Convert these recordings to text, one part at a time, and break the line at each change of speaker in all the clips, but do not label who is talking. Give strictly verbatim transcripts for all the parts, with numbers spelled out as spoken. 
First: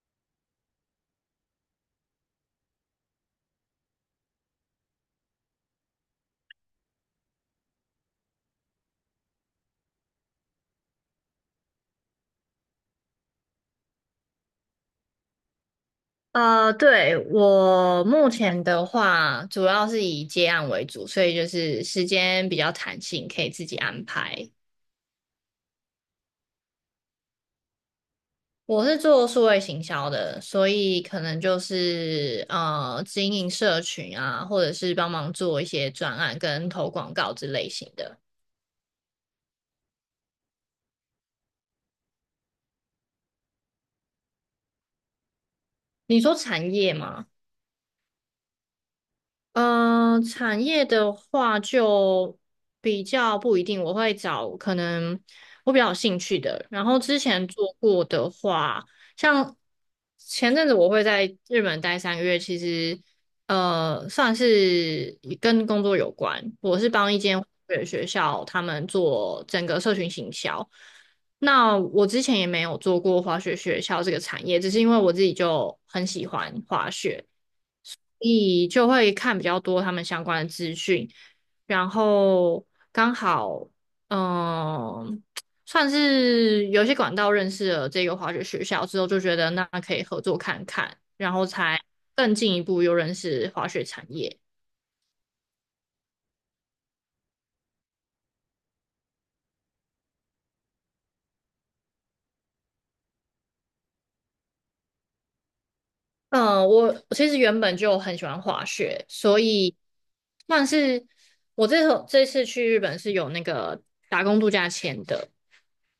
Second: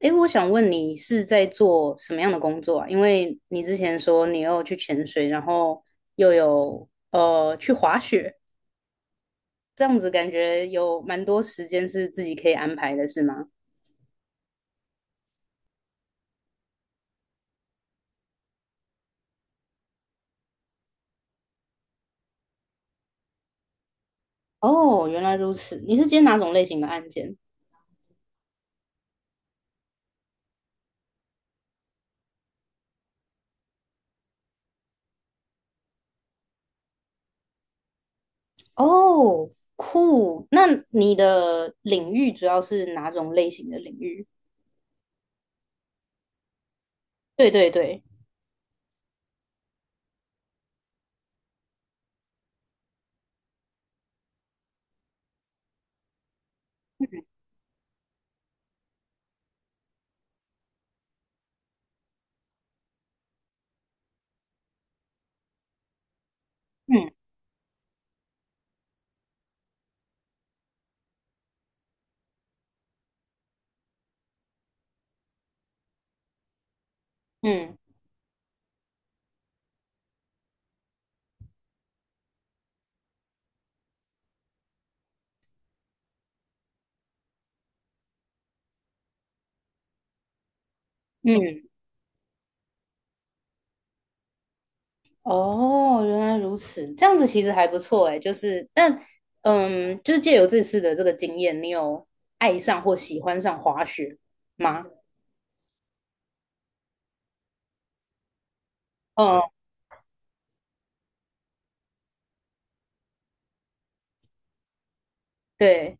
诶，我想问你是在做什么样的工作啊？因为你之前说你又去潜水，然后又有呃去滑雪，这样子感觉有蛮多时间是自己可以安排的，是吗？
呃，对，我目前的话，主要是以接案为主，所以就是时间比较弹性，可以自己安排。
哦，原来如此。你是接哪种类型的案件？
我是做数位行销的，所以可能就是呃经营社群啊，或者是帮忙做一些专案跟投广告之类型的。
哦，酷。那你的领域主要是哪种类型的领域？
你说产业吗？
对对对，
嗯，产业的话就比较不一定，我会找可能我比较有兴趣的。然后之
嗯
前做过的话，像前阵子我会在日本待三个月，其实呃算是跟工作有关。我是帮
嗯
一间学校他们做整个社群行销。那我之前也没有做过滑雪学校这个产业，只是因为我自己就很喜欢滑雪。
嗯
你就会看比较多他们相关的资讯，然后刚好，嗯，算是有些管道认识了这个滑雪学校之后，就觉得那可以合作看看，然后
嗯。
才更进一步又认识滑雪产业。
哦，原来如此，这样子其实还不错诶，就是，但，嗯，就是借由这次的这个经验，你有爱上或喜欢上滑雪吗？
嗯，我我其实原本就很喜欢滑雪，所
哦，
以算是我这次这次去日本是有那个打工度假签的。
对，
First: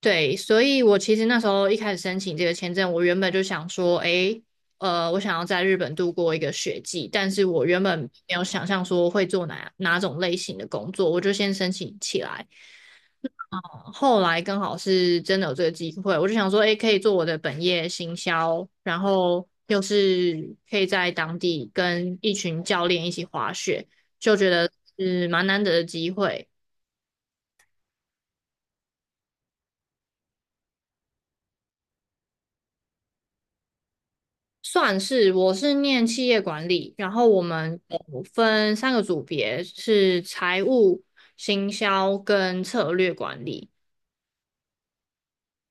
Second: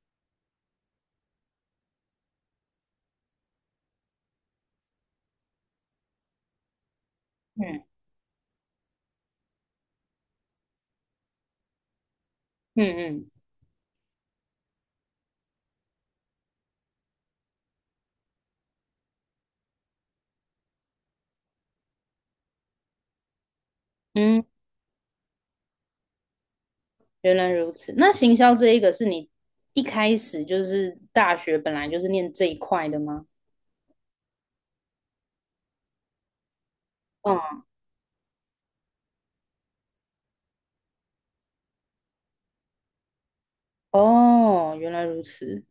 对，所以我其实那时候一开始申请这个签证，我原本就想说，诶，呃，我想要在日本度过一个雪季，但是我原
嗯
本没有想象说会做哪哪种类型的工作，我就先申请起来。
嗯嗯
呃后来刚好是真的有这个机会，我就想说，诶，可以做我的本业行销，然后又是可以在当地跟一群教练一起滑雪，就
嗯，
觉得是蛮难得的机会。
原来如此。那行销这一个是你一开始就是大学本来就是念这一块的吗？
算是，我是念企业管理，然后我
嗯，
们有分三个组别，是财务、行销跟策略管理。
哦，原来如此，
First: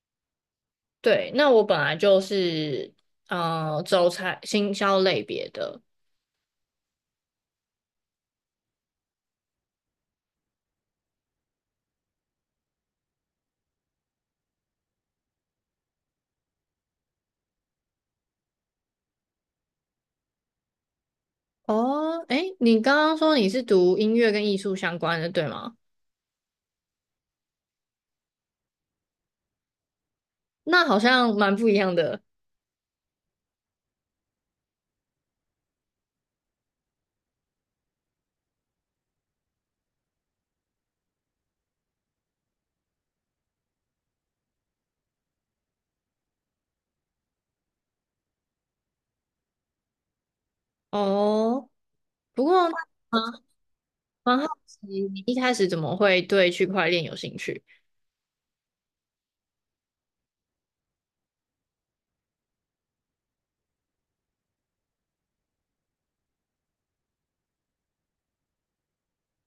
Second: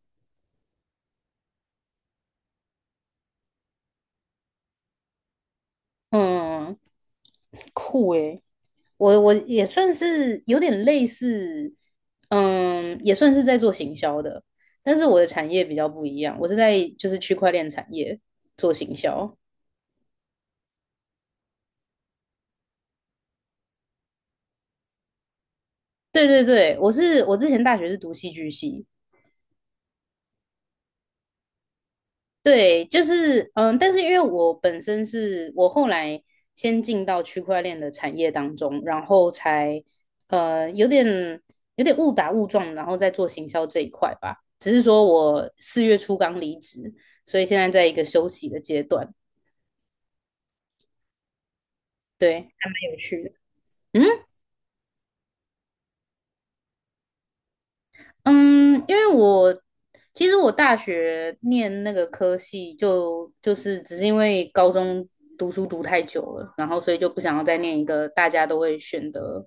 对，那我本来就是呃走财行销类别的。
嗯，酷诶。我我也算是有点类似，嗯，也算是在做行销的，但是我的产业比较不一样，我是在就是区块链产业做行销。
哦，诶，你刚刚说你是读音乐跟艺术相关的，对吗？
对对对，我是我之前大学是读戏剧系，
那好像蛮不一样的
对，就是嗯，但是因为我本身是我后来先进到区块链的产业当中，然后才呃有点有点误打误撞，然后再做行销这一块吧。只是说我四月初刚离职，所以现在在一个休息的阶段，
哦。
对，
不过
还
蛮
蛮有趣的。嗯。
蛮好奇，你一开始怎么会对区块链有兴趣？
嗯，因为我其实我大学念那个科系就，就是只是因为高中读书读太久了，然后所以就不想要再念一个大家都会选的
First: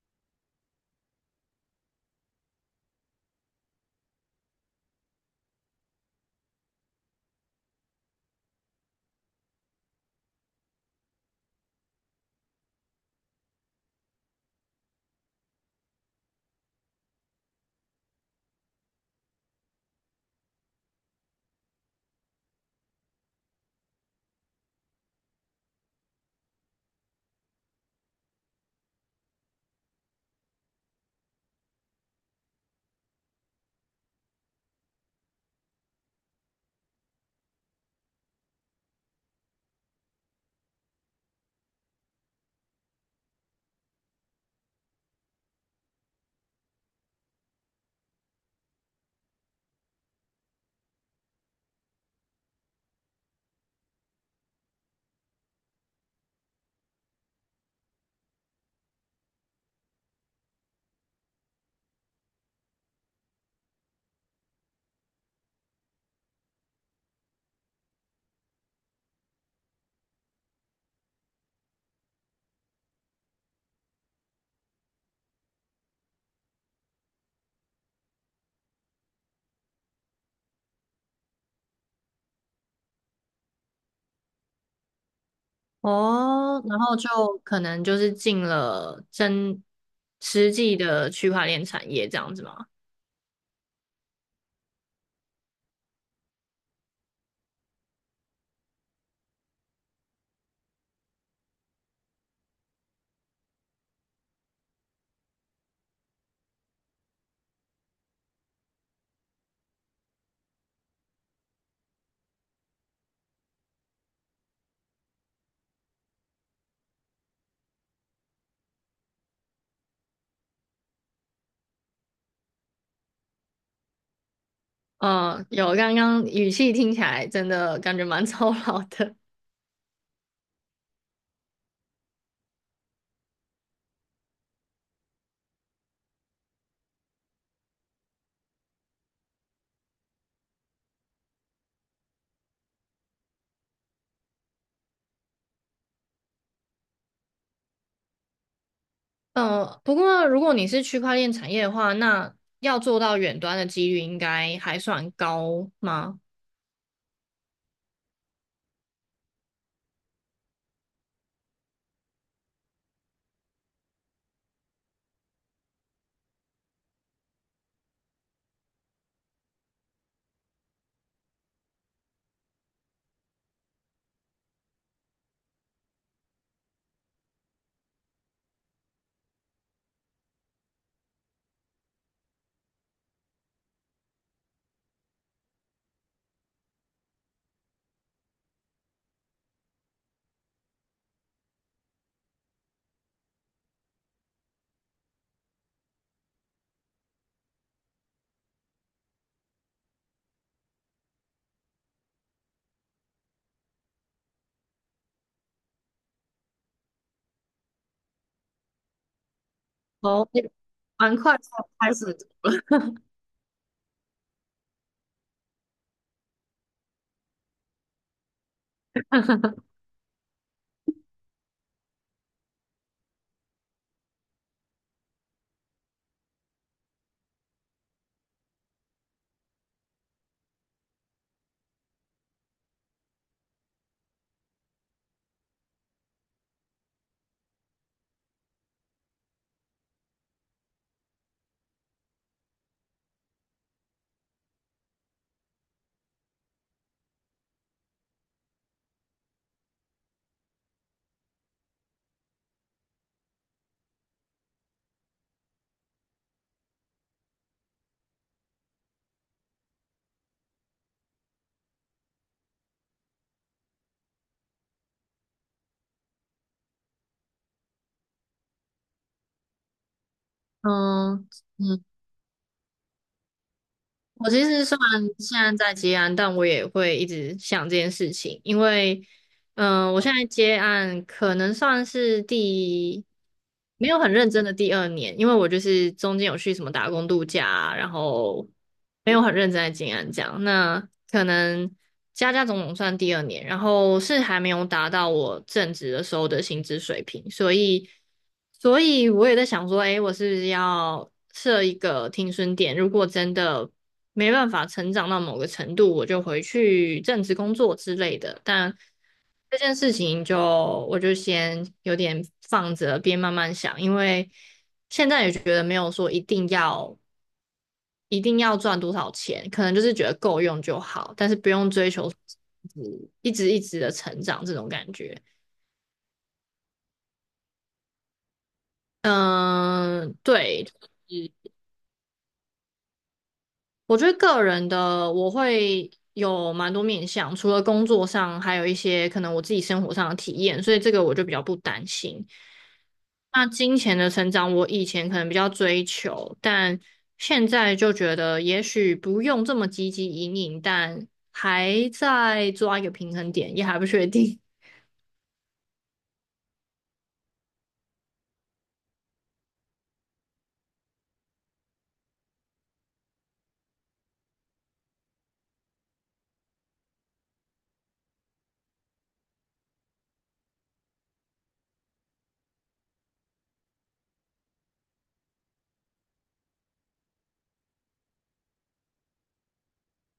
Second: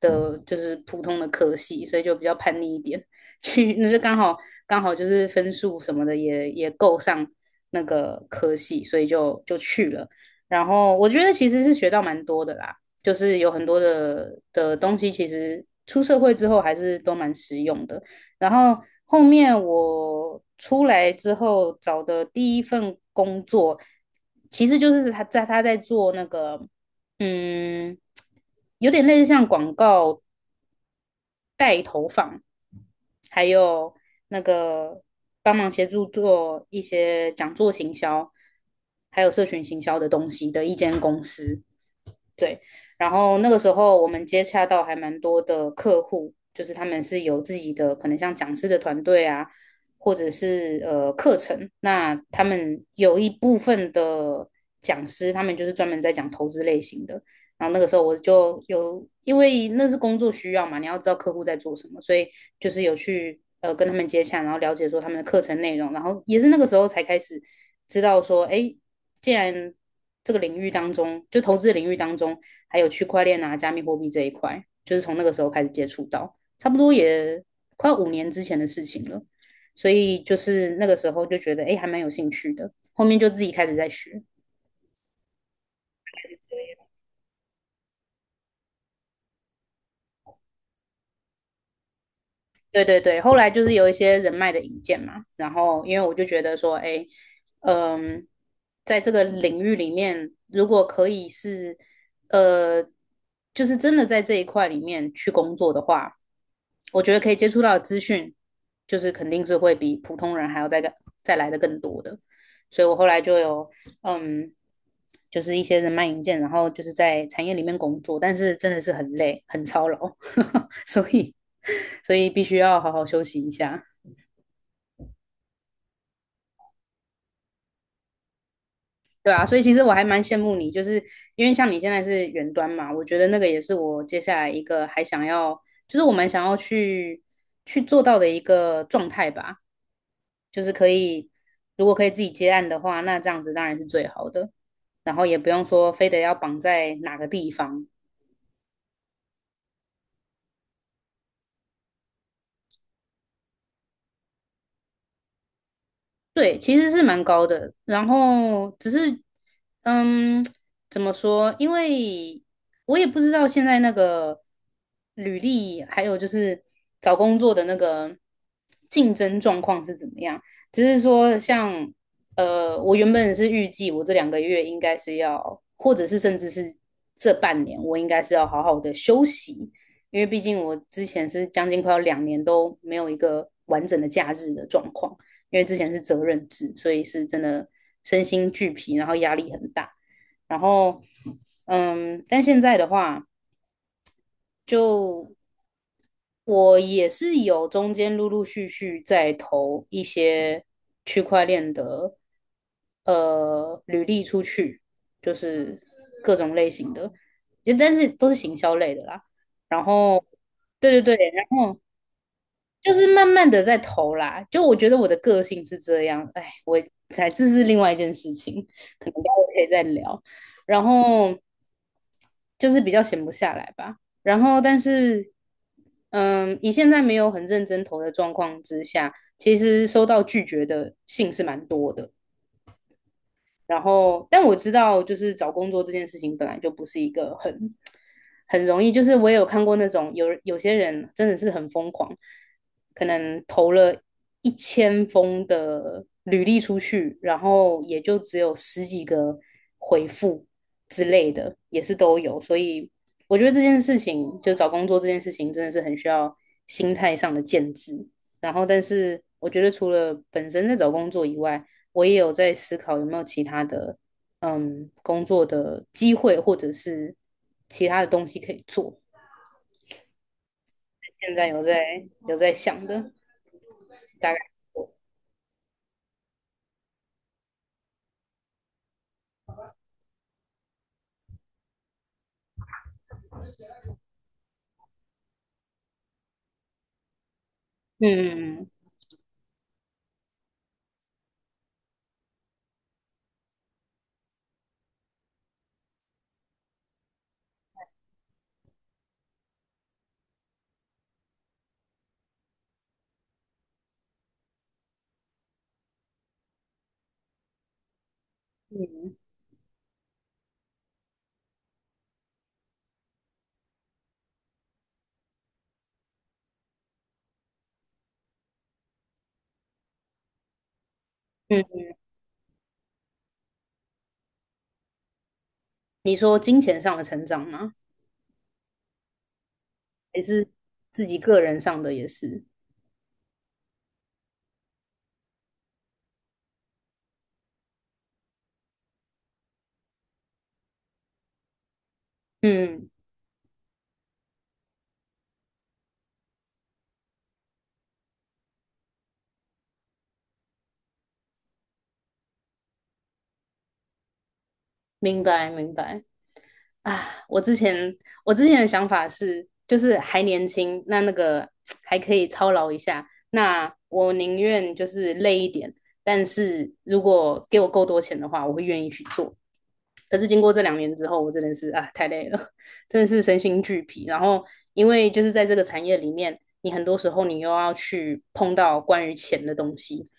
的，就是普通的科系，所以就比较叛逆一点，去那就刚好刚好就是分数什么的也也够上那个科系，所以就就去了。然后我觉得其实是学到蛮多的啦，就是有很多的的东西，其实出社会之后还是都蛮实用的。然后后面我出来之后找的第一份工作，其实就是他在他在做那个，嗯，有点类似像广告，还有那个帮忙协助做一些讲座行销，还有社群行销的东西的一间公司。对，然后那个时候我们接洽到还蛮多的客户，就是他们是有自己的可能像讲师的团队啊，或者是呃课程。那他们有一部分的讲师，他们就是专门在讲投资类型的。然后那个时候我就有，因为那是工作需要嘛，你要知道客户在做什么，所以就是有去呃跟他们接洽，然后了解说他们的课程内容，然后也是那个时候才开始知道说，哎，既然这个领域当中，就投资领域当中，还有区块链啊、加密货币这一块，就是从那个时候开始接触到，差不多也快五年之前的事情了。所以就是那个时候就觉得，哎，还蛮有兴趣的。后面就自己开始在学。
哦，然后就可能就是进了真实际的区块链产业这样子吗？
对对对，后来就是有一些人脉的引荐嘛，然后因为我就觉得说，哎，嗯，在这个领域里面，如果可以是，呃，就是真的在这一块里面去工作的话，我觉得可以接触到的资讯，就是肯定是会比普通人还要再再来的更多的，所以我后来就有，嗯，就是一些人脉引荐，然后就是在产业里面工作，但是真的是很累，很操劳。所以所以必须要好好休息一下。
嗯，有，刚刚语气听起来真的感觉蛮 操劳的。
对啊，所以其实我还蛮羡慕你，就是因为像你现在是远端嘛，我觉得那个也是我接下来一个还想要，就是我蛮想要去去做到的一个状态吧，就是可以，如果可以自己接案的话，那这样子当然是最好的，然后也不用说非得要绑在哪个地方，
嗯，不过如果你是区块链产业的话，那要做到远端的几率应该还算高吗？
对，其实是蛮高的。然后只是，嗯，怎么说？因为我也不知道现在那个履历，还有就是找工作的那个竞争状况是怎么样。只是说像，呃，我原本是预计我这两个月应该是要，或者是甚至是这半年，我应该是要好好的休息，因为毕竟我之前是将近快要两年都没有一个完整的假日的状况。因为之前是责任制，所以是真的身心俱疲，然后压力很大。然后，嗯，但现在的话，就我也是有中间陆陆续续在投一些区块链的呃履历出去，就是各种类型的，就但是都是行销类的啦。然后，
哦，
对对
蛮
对，
快就
然后
开始。
就是慢慢的在投啦。就我觉得我的个性是这样，哎，我才这是另外一件事情，可能待会可以 再聊。然后就是比较闲不下来吧。然后但是，嗯，以现在没有很认真投的状况之下，其实收到拒绝的信是蛮多的。然后，但我知道，就是找工作这件事情本来就不是一个很很容易。就是我也有看过那种有有些人真的是很疯狂，可能投了一千封的履历出去，然后也就只有十几个回复之类的，也是都有。所以我觉得这件事情，就找工作这件事情，真的是很需要心态上的建制。然后，但是我觉得除了本身在找工作以外，我也有在思考有没有其他的嗯工作的机会，或者是其他的东西可以做。
嗯，
现在有在
嗯。
有在想的，
我
大
其
概
实虽然现在在接案，但我也会一直想这件事情，因为，嗯、我现在接案可能算是第没有很认真的第二年，因为我就是中间有去什么打工度假啊然后
嗯
没有很认真在接案这样。那可能加加总总算第二年，然后是还没有达到我正职的时候的薪资水平，所以，所以我也在想说，诶，我是不是要设一个停损点？如果真的没办法成长到某个程度，我就回去正职工作之类的。但
嗯
这件事情就我就先有点放着，边慢慢想，因为现在也觉得没有说一定要一定要赚多少钱，可能就是觉得够用就好，但是不
嗯，
用追求一直一直一直的成长这种感觉。
你说金钱上的成长吗？
嗯，
还是
对，
自己个人上的也是？
我觉得个人的我会有蛮多面向，除了工作上，还有一些可能我自己生活上的体验，所以这个我就比较不担心。
嗯，
那金钱的成长，我以前可能比较追求，但现在就觉得也许不用这么积极引领，但还在抓一个平衡点，也还不确定。
明白明白。啊，我之前我之前的想法是，就是还年轻，那那个还可以操劳一下，那我宁愿就是累一点，但是如果给我够多钱的话，我会愿意去做。可是经过这两年之后，我真的是啊太累了，真的是身心俱疲。然后因为就是在这个产业里面，你很多时候你又要去碰到关于钱的东西，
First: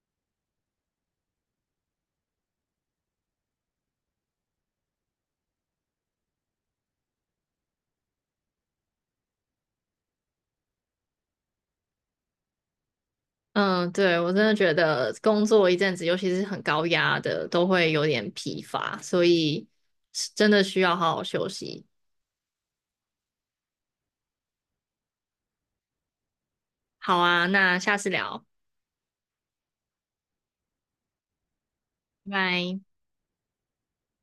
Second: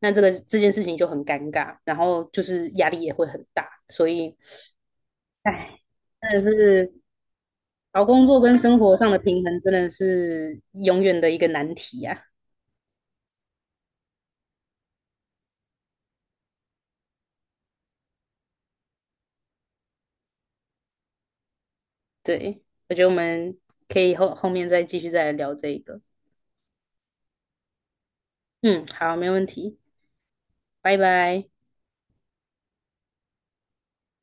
那这个这件事情就很尴尬，然后就是压力也会很大，所以哎，真的是找工作跟生活上的平衡真的是永远的一个难题呀、
嗯，对，我真的觉得工作一阵子，尤其是很高压的，都会有点疲乏，所以是真的需要好好休息。
对，我觉得我们可以后后面再继续再来聊这一个。
好啊，那下次聊，
嗯，好，没问题，拜拜。
拜拜。